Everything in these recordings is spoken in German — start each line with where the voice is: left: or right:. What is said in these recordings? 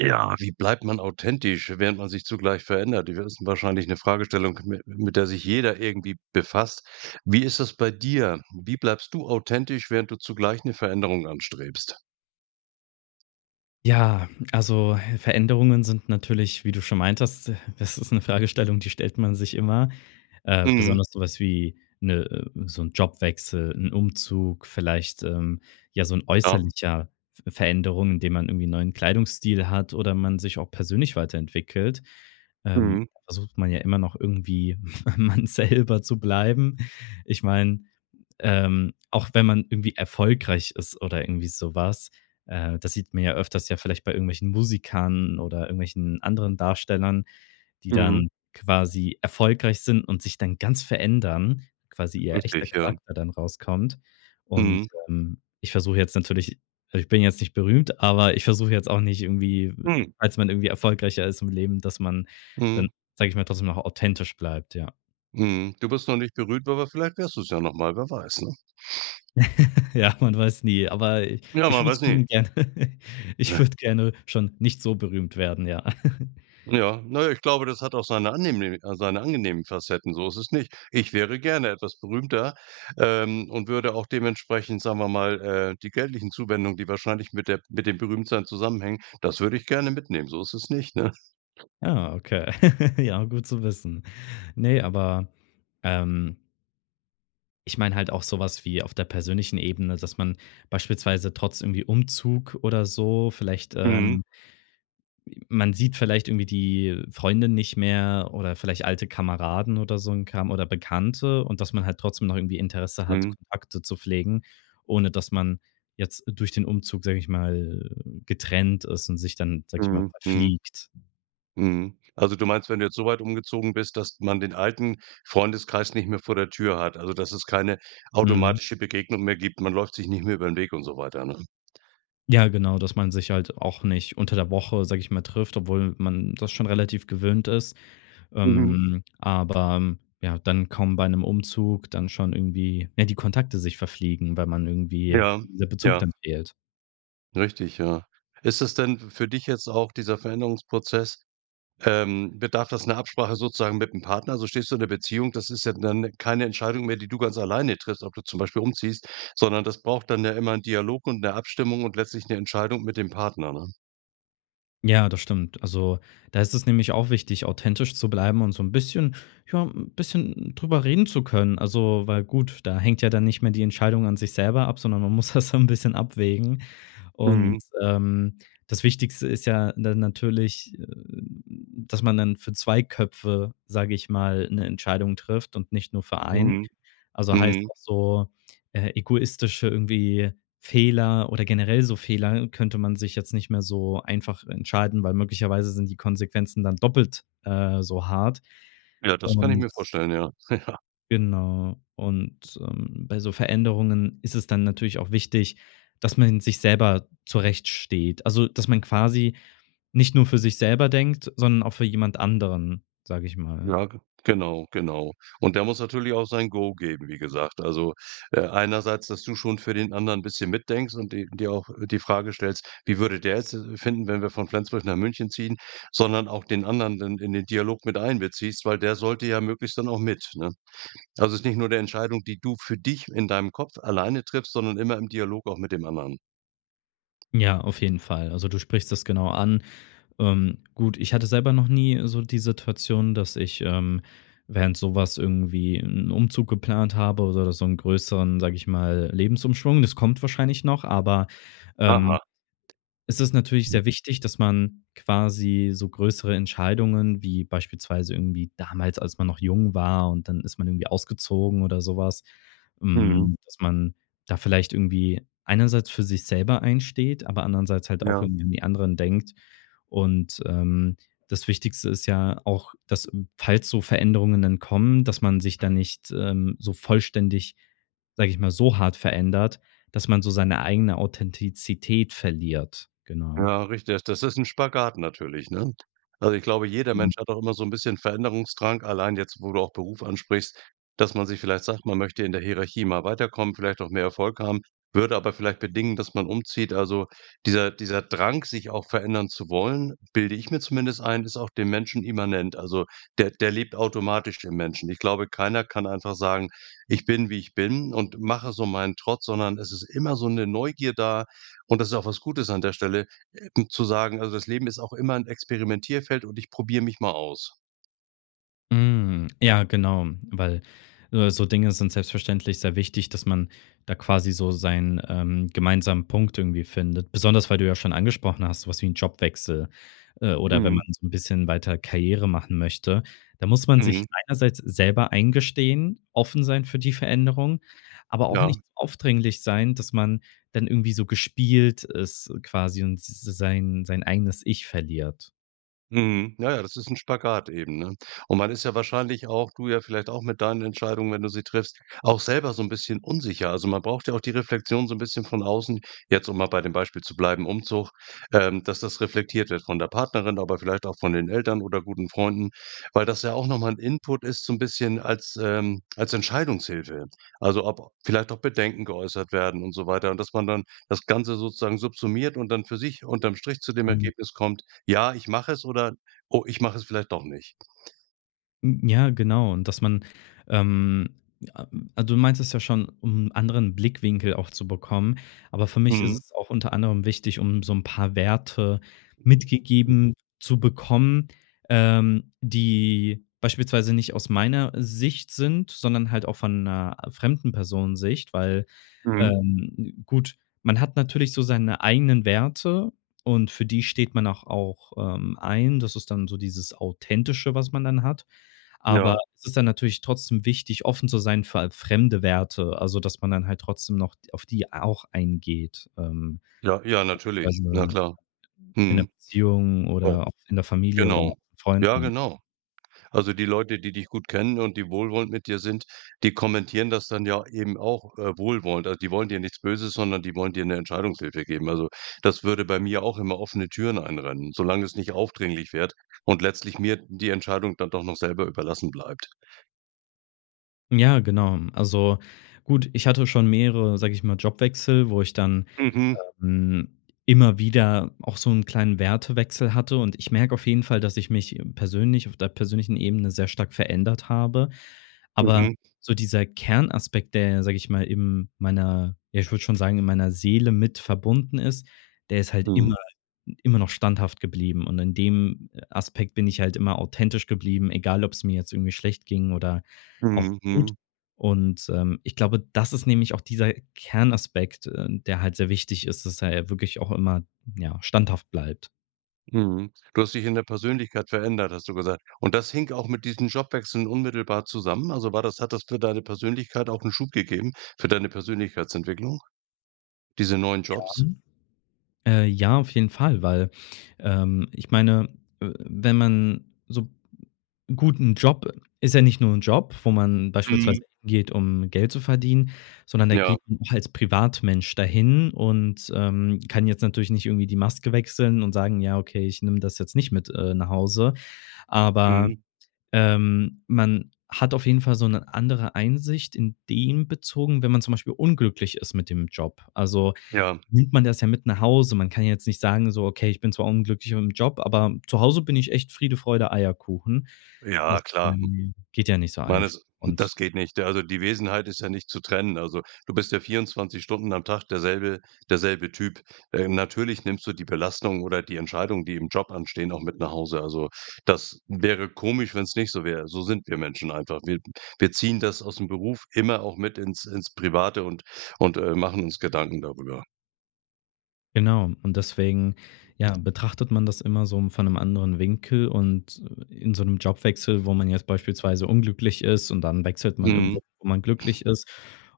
right: Ja, wie bleibt man authentisch, während man sich zugleich verändert? Das ist wahrscheinlich 'ne Fragestellung, mit mit der sich jeder irgendwie befasst. Wie ist das bei dir? Wie bleibst du authentisch, während du zugleich 'ne Veränderung anstrebst?
left: Ja, also Veränderungen sind natürlich, wie du schon meintest: „D das ist 'ne Fragestellung, die stellt man sich immer“. Äh,
right: Mhm.
left: besonders so was wie, 'ne äh, so 'n Jobwechsel, 'n Umzug, vielleicht, ähm, ja so 'n
right: Ja.
left: äußerlicher V Veränderung, indem man irgendwie 'n neuen Kleidungsstil hat oder man sich auch persönlich weiterentwickelt, ähm,
right: Mhm.
left: versucht man ja immer noch irgendwie, man selber zu bleiben. Ich mein, ähm, auch wenn man irgendwie erfolgreich ist oder irgendwie so was, äh, das sieht man ja öfters ja vielleicht bei irgendwelchen Musikern oder irgendwelchen anderen Darstellern, die dann
right: Mhm.
left: quasi erfolgreich sind und sich dann ganz verändern, quasi ihr echter
right: Richtig, ja.
left: Charakter dann rauskommt. Und,
right: Mhm.
left: ähm, ich versuche jetzt natürlich a ich bin jetzt nicht berühmt, aber ich versuche jetzt auch nicht irgendwie,
right: Hm.
left: als man irgendwie erfolgreicher ist im Leben, dass man dann,
right: Mhm.
left: sag ich mal: „Trotzdem noch authentisch bleibt“, ja.
right: Mhm, du bist noch nicht berühmt, aber vielleicht wirst du's ja noch mal, wer weiß, ne?
left: Ja, man weiß nie, aber
right: Genau
left: ich
right: man
left: würde es
right: weiß nie.
left: tun gerne, ich würde gerne schon nicht so berühmt werden, ja.
right: Ja, ne, ich glaube, das hat auch seine angenehm seine angenehmen Facetten, so ist es nicht. Ich wäre gerne etwas berühmter, ähm, und würde auch dementsprechend, sagen wir mal, äh: „Die geldlichen Zuwendungen, die wahrscheinlich mit der mit dem Berühmtseien zusammenhängen“, das würd ich gerne mitnehmen, so ist es nicht, ne?
left: Ja, okay. Ja, gut zu wissen. Ne, aber ähm ich meine halt auch so was wie auf der persönlichen Ebene, dass man beispielsweise trotz irgendwie Umzug oder so vielleicht,
right: Mhm.
left: ähm man sieht vielleicht irgendwie, äh, die Freunde nicht mehr oder vielleicht alte Kameraden oder so 'n Kram oder Bekannte und dass man halt trotzdem noch irgendwie Interesse hat,
right: Mhm.
left: Kontakte zu pflegen, ohne dass man jetzt durch den Umzug, sag ich mal, äh, „getrennt“ ist und sich dann, sag ich mal,
right: Mhm, mhm.
left: „verfliegt“.
right: Mhm, also du meinst, wenn du jetzt so weit umgezogen bist, dass man den alten Freundeskreis nicht mehr vor der Tür hat, also, dass es keine
left: Mhm.
right: automatische Begegnung mehr gibt. Man läuft sich nicht mehr über 'n Weg und so weiter, ne?
left: Ja, genau, dass man sich halt auch nicht unter der Woche, sag ich mal, „trifft“, obwohl man das schon relativ gewöhnt ist.
right: Mhm.
left: Ähm, aber, hm, ja, dann kommen bei 'nem Umzug dann schon irgendwie ja, die Kontakte sich verfliegen, weil man irgendwie,
right: Ja.
left: der Bezug
right: Ja.
left: dann fehlt.
right: Richtig, ja. Ist es denn f für dich jetzt auch dieser Veränderungsprozess ähm, bedarf das 'ner Absprache sozusagen mit 'm Partner? So, stehst du in der Beziehung, das ist ja dann ne, keine Entscheidung mehr, die du ganz alleine triffst, ob du zum Beispiel umziehst, sondern das braucht dann ja immer 'n Dialog und 'ne Abstimmung und letztlich 'ne Entscheidung mit dem Partner, ne?
left: Ja, das stimmt. Also, da ist es nämlich auch wichtig, authentisch zu bleiben und so 'n bisschen, ja, 'n bisschen drüber reden zu können. Also, weil gut, da hängt ja dann nicht mehr die Entscheidung an sich selber ab, sondern man muss das dann 'n bisschen abwägen. Und,
right: Mhm.
left: ähm, das Wichtigste ist ja, ne, natürlich, dass man dann für 2 Köpfe, sage ich mal, 'ne Entscheidung trifft und nicht nur für einen.
right: Mhm.
left: Also, heißt
right: Mhm.
left: auch so, äh, egoistische irgendwie Fehler, oder generell so Fehler könnte man sich jetzt nicht mehr so einfach entscheiden, weil möglicherweise sind die Konsequenzen dann doppelt, äh, so hart
right: Ja, das kann ich
left: und
right: mir vorstellen, ja. Ja.
left: genau und, ähm, bei so Veränderungen ist es dann natürlich auch wichtig, dass man sich selber zurechtsteht, also, dass man quasi nicht nur für sich selber denkt, sondern auch für jemand anderen, sage ich mal.
right: Ja, ge genau, genau. Und der muss natürlich auch sein Go geben, wie gesagt. Also, äh, einerseits, dass du schon für den anderen bisschen mitdenkst und d dir auch die Frage stellst: „Wie würde der jetzt de finden, wenn wir von Flensburg nach München ziehen?“, sondern auch den anderen dann in den Dialog mit einbeziehst, weil der sollte ja möglichst dann auch mit, ne? Also ist nicht nur 'ne Entscheidung, die du für dich in deinem Kopf alleine triffst, sondern immer im Dialog auch mit dem anderen.
left: Ja, auf jeden Fall. Also du sprichst das genau an. Ähm, gut, ich hatte selber noch nie so die Situation, dass ich, ähm, während so was irgendwie 'n Umzug geplant habe oder so 'n größeren, sage ich mal, Lebensumschwung. Das kommt wahrscheinlich noch, aber, ähm,
right: Aha.
left: es ist natürlich sehr wichtig, dass man quasi so größere Entscheidungen wie beispielsweise irgendwie damals, als man noch jung war und dann ist man irgendwie ausgezogen oder so was
right: Mhm.
left: hm, dass man da vielleicht irgendwie einerseits für sich selber einsteht, aber andererseits halt auch
right: Ja.
left: irgendwie an die anderen denkt. Und, ähm, das Wichtigste ist ja auch, dass falls so Veränderungen dann kommen, dass man sich da nicht, ähm, so vollständig, sage ich mal, so hart verändert, dass man so seine eigene Authentizität verliert, genau.
right: Ja, richtig. Das ist 'n Spagat natürlich, ne? Also ich glaube, jeder
left: Mhm.
right: Mensch hat auch immer so 'n bisschen Veränderungsdrang. Allein jetzt, wo du auch Beruf ansprichst, dass man sich vielleicht sagt, man möchte in der Hierarchie mal weiterkommen, vielleicht auch mehr Erfolg haben, würde aber vielleicht bedingen, dass man umzieht. Also dieser dieser Drang, sich auch verändern zu wollen, bilde ich mir zumindest ein, ist auch dem Menschen immanent. Also, der der lebt automatisch im Menschen. Ich glaube, keiner kann einfach sagen: „Ich bin, wie ich bin und mache so meinen Trott.“ Sondern es ist immer so 'ne Neugier da und das ist auch was Gutes an der Stelle, äh, zu sagen:„Also, das Leben ist auch immer 'n Experimentierfeld und ich probier mich mal aus.“
left: Hm. Ja, genau. Weil, äh, so Dinge sind selbstverständlich sehr wichtig, dass man da quasi so seinen, ähm, gemeinsamen Punkt irgendwie findet. Besonders, weil du ja schon angesprochen hast, so was wie 'n Jobwechsel, äh, oder wenn man
right: Mhm.
left: so 'n bisschen weiter Karriere machen möchte, da muss man sich
right: Mhm.
left: einerseits selber eingestehen, offen sein für die Veränderung, aber auch nicht
right: Ja.
left: aufdringlich sein, dass man dann irgendwie so gespielt ist quasi und s s sein sein eigenes ich verliert.
right: Mhm. Na ja, das ist 'n Spagat eben, ne? Und man ist ja wahrscheinlich auch, du ja vielleicht auch mit deinen Entscheidungen, wenn du sie triffst, auch selber so 'n bisschen unsicher. Also, man braucht ja auch die Reflexion so 'n bisschen von außen, jetzt, um mal bei dem Beispiel zu bleiben Umzug, ähm, dass das reflektiert wird von der Partnerin, aber vielleicht auch von den Eltern oder guten Freunden, weil das ja auch noch mal 'n Input ist so 'n bisschen als, ähm, als Entscheidungshilfe. Also ob vielleicht auch Bedenken geäußert werden und so weiter und dass man dann das Ganze sozusagen subsumiert und dann für sich unterm Strich zu dem
left: Mhm.
right: Ergebnis kommt: „Ja, ich mach es.“ Oder: „Oh, ich mach es vielleicht doch nicht.“
left: Hm, ja, genau und dass man ähm, a du meintest ja schon, um 'n anderen Blickwinkel auch zu bekommen. Aber für mich ist
right: Mhm.
left: es auch unter anderem wichtig, um so 'n paar Werte mitgegeben zu bekommen, ähm, die beispielsweise nicht aus meiner Sicht sind, sondern halt auch von 'ner fremden Personensicht. Weil,
right: Mhm.
left: ähm, gut, man hat natürlich so seine eigenen Werte und für die steht man auch auch, ähm, ein. Das ist dann so dieses Authentische, was man dann hat. Aber
right: Ja.
left: es ist dann natürlich trotzdem wichtig, offen zu sein für halt fremde Werte, also dass man dann halt trotzdem noch d auf die auch eingeht, ähm.
right: Ja, ja, natürlich, na
left: Also,
right: klar.
left: in 'ner
right: Mhm.
left: Beziehung
right: [unintelligible]
left: oder auch in der Familie oder
right: Genau. Ja,
left: Freunden.
right: genau. Also die Leute, die dich gut kennen und die wohlwollend mit dir sind, die kommentieren das dann ja eben auch, äh, wohlwollend. Also die wollen dir nichts Böses, sondern die wollen dir 'ne Entscheidungshilfe geben. Also das würde bei mir auch immer offene Türen einrennen, solang es nicht aufdringlich wird und letztlich mir die Entscheidung dann doch noch selber überlassen bleibt.
left: Ja, genau. Also, gut, ich hatte schon mehrere, sage ich mal, Jobwechsel, wo ich dann,
right: Mhm.
left: ähm, immer wieder auch so 'n kleinen Wertewechsel hatte. Und ich merke auf jeden Fall, dass ich mich persönlich- auf der persönlichen Ebene- sehr stark verändert habe. Aber
right: Mhm.
left: so dieser Kernaspekt, der ja, sage ich mal, im meiner ja, ich würde schon sagen, in meiner Seele mit verbunden ist, der ist halt immer
right: Mhm.
left: immer noch standhaft geblieben. Und in dem Aspekt bin ich halt immer authentisch geblieben, egal ob's mir jetzt irgendwie schlecht ging oder auch
right: Mhm,
left: gut.
right: mhm.
left: Und, ähm, ich glaube, das ist nämlich auch dieser Kernaspekt, äh, der halt sehr wichtig ist, dass er ja wirklich auch immer, ja, standhaft bleibt.
right: Mhm. Du hast dich in der Persönlichkeit verändert, hast du gesagt. Und das hing auch mit diesen Jobwechseln unmittelbar zusammen? Also, war das hat das für deine Persönlichkeit auch 'n Schub gegeben, für deine Persönlichkeitsentwicklung, diese neuen
left: Ja.
right: Jobs?
left: Äh, ja, auf jeden Fall, weil ähm, ich meine, äh, wenn man so Gut, 'n Job, ist ja nicht nur 'n Job, wo man beispielsweise
right: Mhm.
left: hingeht, um Geld zu verdienen, sondern da geht
right: Ja.
left: [unintelligible] als Privatmensch dahin und, ähm, kann jetzt natürlich nicht irgendwie die Maske wechseln und sagen: „Ja, okay, ich nehme das jetzt nicht mit, äh, nach Hause.“ Aber,
right: Mhm.
left: ähm, man hat auf jeden Fall so 'ne andere Einsicht in dem bezogen, wenn man zum Beispiel unglücklich ist mit dem Job, also
right: Ja.
left: nimmt man das ja mit nach Hause. Man kann ja jetzt nicht sagen: „So okay, ich bin zwar unglücklich mit 'm Job, aber zu Hause bin ich echt Friede, Freude, Eierkuchen.“ Das,
right: Ja, klar, hm.
left: ähm, geht ja nicht so
right: Man
left: einfach
right: ist das
left: und
right: geht nicht. Da also die Wesenheit ist ja nicht zu trennen. Also du bist ja 24 Stunden am Tag derselbe derselbe Typ. Äh, natürlich nimmst du die Belastung oder die Entscheidung, die im Job anstehen, auch mit nach Hause. Also, das wäre komisch, wenn's nicht so wäre. So sind wir Menschen einfach. Wir wir ziehen das aus 'm Beruf immer auch mit ins ins Private und und, äh, machen uns Gedanken darüber.
left: Genau. Und deswegen ja, betrachtet man das immer so m von 'nem anderen Winkel und in so 'nem Jobwechsel, wo man jetzt beispielsweise unglücklich ist und dann wechselt man irgendwo,
right: Mhm.
left: wo man glücklich ist.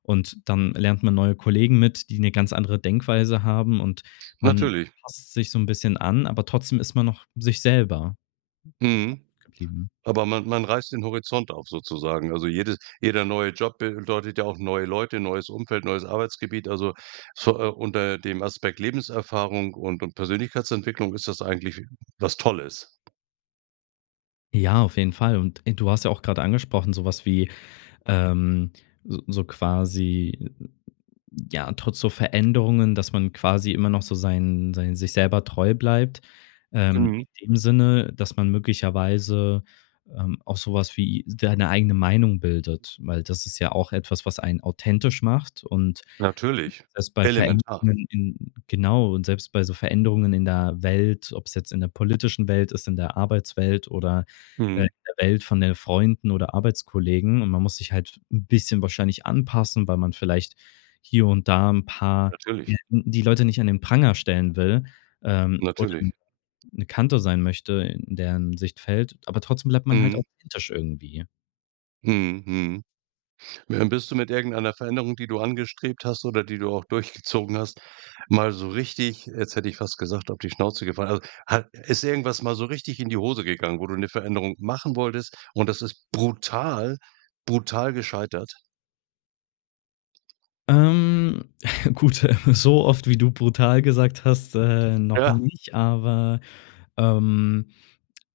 left: Und dann lernt man neue Kollegen mit, die 'ne ganz andere Denkweise haben. Und man
right: Natürlich.
left: passt sich so 'n bisschen an, aber trotzdem ist man noch sich selber so stark
right: Mhm.
left: geblieben.
right: Aber man man reißt den Horizont auf sozusagen. Also jede jeder neue Job bedeutet ja auch neue Leute, neues Umfeld, neues Arbeitsgebiet. Also so, äh, unter dem Aspekt Lebenserfahrung und und Persönlichkeitsentwicklung ist das eigentlich was Tolles.
left: Ja, auf jeden Fall. Und in du hast ja auch grade angesprochen, so was wie, ähm, s so quasi ja, trotz so Veränderungen, dass man quasi immer noch so sein sein sich selber treu bleibt, ähm,
right: Mhm.
left: in dem Sinne, dass man möglicherweise, ähm, auch so was wie s deine eigene Meinung bildet, weil das ist ja auch etwas, was einen authentisch macht und
right: Natürlich,
left: selbst bei
right: elementar.
left: Veränderungen in genau, und selbst bei so Veränderungen in der Welt, ob's jetzt in der politischen Welt ist, in der Arbeitswelt oder, äh, in
right: Mhm.
left: der Welt von den Freunden oder Arbeitskollegen. Und man muss sich halt 'n bisschen wahrscheinlich anpassen, weil man vielleicht hier und da 'n paar,
right: Natürlich.
left: [unintelligible] die Leute nicht an den Pranger stellen will, ähm, oder [unintelligible]
right: Natürlich.
left: 'ne Kante sein möchte, in deren Sichtfeld, aber trotzdem bleibt man halt
right: Mhm.
left: auch kritisch irgendwie.
right: Mhm. Mhm. Ja, und bist du mit irgendeiner Veränderung, die du angestrebt hast oder die du auch durchgezogen hast, mal so richtig, jetzt hätte ich fast gesagt, auf die Schnauze gefallen, also ha ist irgendwas mal so richtig in die Hose gegangen, wo du 'ne Veränderung machen wolltest und das ist brutal, brutal gescheitert?
left: Ähm, gut, äh, so oft wie du „brutal“ gesagt hast, äh, noch
right: Ja.
left: nicht, aber, ähm,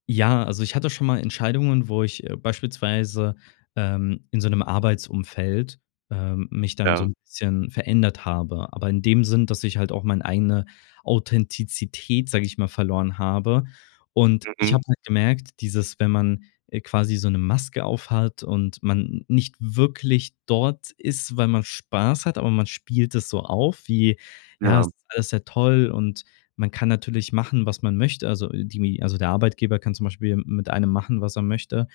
left: ja also, ich hatte schon mal Entscheidungen, wo ich, äh, beispielsweise, ähm, in so 'nem Arbeitsumfeld, ähm, mich dann so
right: Ja.
left: 'n bisschen verändert habe. Aber in dem Sinn, dass ich halt auch mein eigene Authentizität, sag ich mal, verloren habe. Und ich
right: Mhm.
left: habe halt gemerkt, dieses, wenn man, äh, quasi so 'ne Maske aufhat und man n nicht wirklich dort ist, weil man Spaß hat, aber man spielt es so auf wie „Ja,
right: Ja.
left: ist alles sehr toll“, und man kann natürlich machen, was man möchte. Also die mi also der Arbeitgeber kann zum Beispiel m mit einem machen, was er möchte.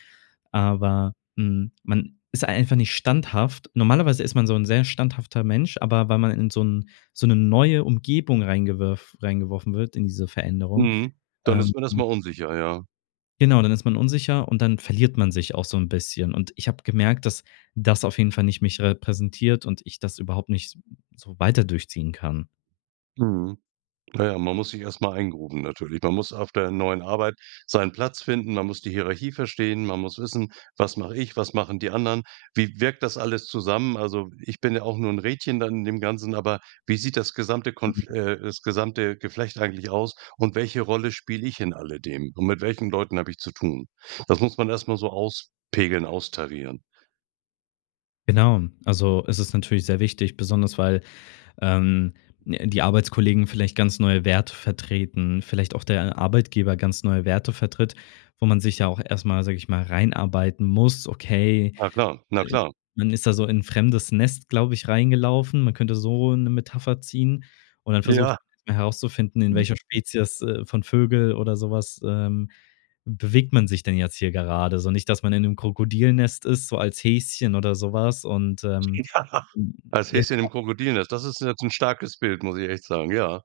left: Aber, hm, man ist einfach nicht standhaft. Normalerweise ist man so 'n sehr standhafter Mensch, aber weil man in so 'n so 'ne neue Umgebung rein reingewerf reingeworfen wird in diese Veränderung.
right: Mhm. Dann
left: Ähm
right: ist man erstmal unsicher, ja.
left: genau, dann ist man unsicher und dann verliert man sich auch so 'n bisschen. Und ich habe gemerkt, dass das auf jeden Fall nicht mich r repräsentiert und ich das überhaupt nicht so so weiter durchziehen kann.
right: Mhm. Na ja, man muss sich erst mal eingrooven natürlich. Man muss auf der neuen Arbeit seinen Platz finden. Man muss die Hierarchie verstehen. Man muss wissen: „Was mache ich? Was machen die anderen? Wie wirkt das alles zusammen? Also, ich bin ja auch nur 'n Rädchen da in dem Ganzen, aber wie sieht das gesamte konf äh, das gesamte Geflecht eigentlich aus und welche Rolle spiele ich in alledem und mit welchen Leuten habe ich zu tun?“ Das muss man erst mal so auspegeln, austarieren.
left: Genau, also es ist natürlich sehr wichtig, besonders weil, ähm, ne, die Arbeitskollegen vielleicht ganz neue Werte vertreten, vielleicht auch der Arbeitgeber ganz neue Werte vertritt, wo man sich ja auch erst mal, sage ich mal, reinarbeiten muss. Okay,
right: Na klar, na
left: äh,
right: klar.
left: man ist da so in 'n fremdes Nest, glaube ich, reingelaufen. Man könnte so 'ne Metapher ziehen und dann versucht
right: Ja.
left: man herauszufinden, in welcher Spezies, äh, von Vögel oder so was, ähm, bewegt man sich denn jetzt hier gerade? So nicht dass man in 'nem Krokodil-Nest ist, so als Häschen oder so was und, ähm,
right: Ja.
left: hm,
right: Als Häschen im
left: [unintelligible]
right: Krokodil-Nest. Das ist jetzt 'n starkes Bild, muss ich echt sagen. Ja.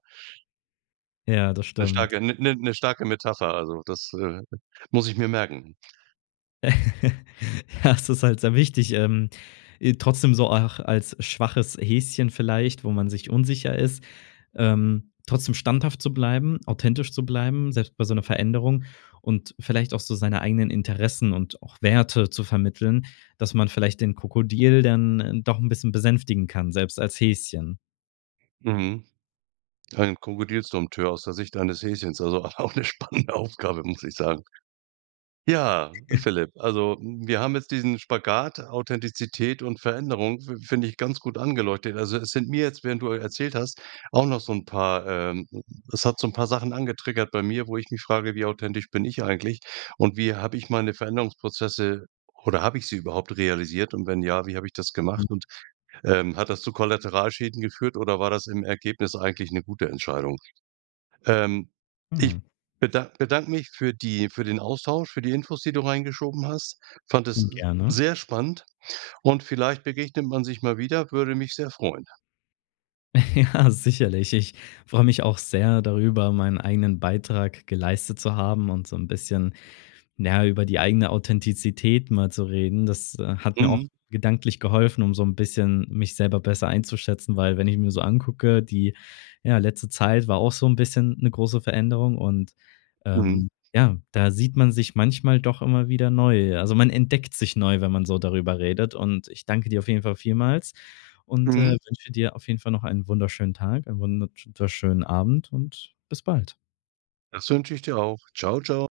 left: Ja, das
right: 'Ne
left: stimmt.
right: starke 'ne 'ne starke Metapher, also das, äh, muss ich mir merken.
left: Ja, es ist halt sehr wichtig, ähm, i trotzdem so auch als schwaches Häschen vielleicht, wo man sich unsicher ist, ähm, trotzdem standhaft zu bleiben, authentisch zu bleiben, selbst bei so 'ner Veränderung und vielleicht auch so seine eigenen Interessen und auch Werte zu vermitteln, dass man vielleicht den Krokodil dann, äh, doch 'n bisschen besänftigen kann, selbst als Häschen.
right: Mhm. Ein Krokodils-Dompteur aus der Sicht eines Häschens. Also auch 'ne spannende Aufgabe, muss ich sagen. Ja, Philipp, also, wir haben jetzt diesen Spagat Authentizität und Veränderung fi find ich ganz gut angeleuchtet. Also es sind mir jetzt, während du, äh, erzählt hast, auch noch so 'n paar, ähm es hat so 'n paar Sachen angetriggert bei mir, wo ich mich frage, wie authentisch bin ich eigentlich? Und wie habe ich meine Veränderungsprozesse oder habe ich sie überhaupt realisiert und wenn ja, wie habe ich das gemacht und, ähm, hat das zu Kollateralschäden geführt oder war das im Ergebnis eigentlich 'ne gute Entscheidung? Ähm, ich
left: Mhm.
right: bedank bedanke mich für die für den Austausch, für die Infos, die du reingeschoben hast. Fand es
left: Mh, gerne.
right: sehr spannend und vielleicht begegnet man sich mal wieder, würde mich sehr freuen.
left: Ja, sicherlich. Ich freue mich auch sehr darüber, meinen eigenen Beitrag geleistet zu haben und so 'n bisschen, na ja, über die eigene Authentizität mal zu reden. Das, äh, hat mir auch
right: Mhm.
left: gedanklich geholfen, um so 'n bisschen mich selber besser einzuschätzen, weil wenn ich mir so angucke, die, ja, letzte Zeit war auch so 'n bisschen 'ne große Veränderung und,
right: Mhm.
left: ähm, ja, da sieht man sich manchmal doch immer wieder neu. Also, man entdeckt sich neu, wenn man so darüber redet und ich danke dir auf jeden Fall vielmals und, äh,
right: Mhm.
left: wünsche dir auf jeden Fall noch einen wunderschönen Tag und einen wunderhübsch schönen Abend und bis bald.
right: Das wünsche ich dir auch. Ciao, ciao.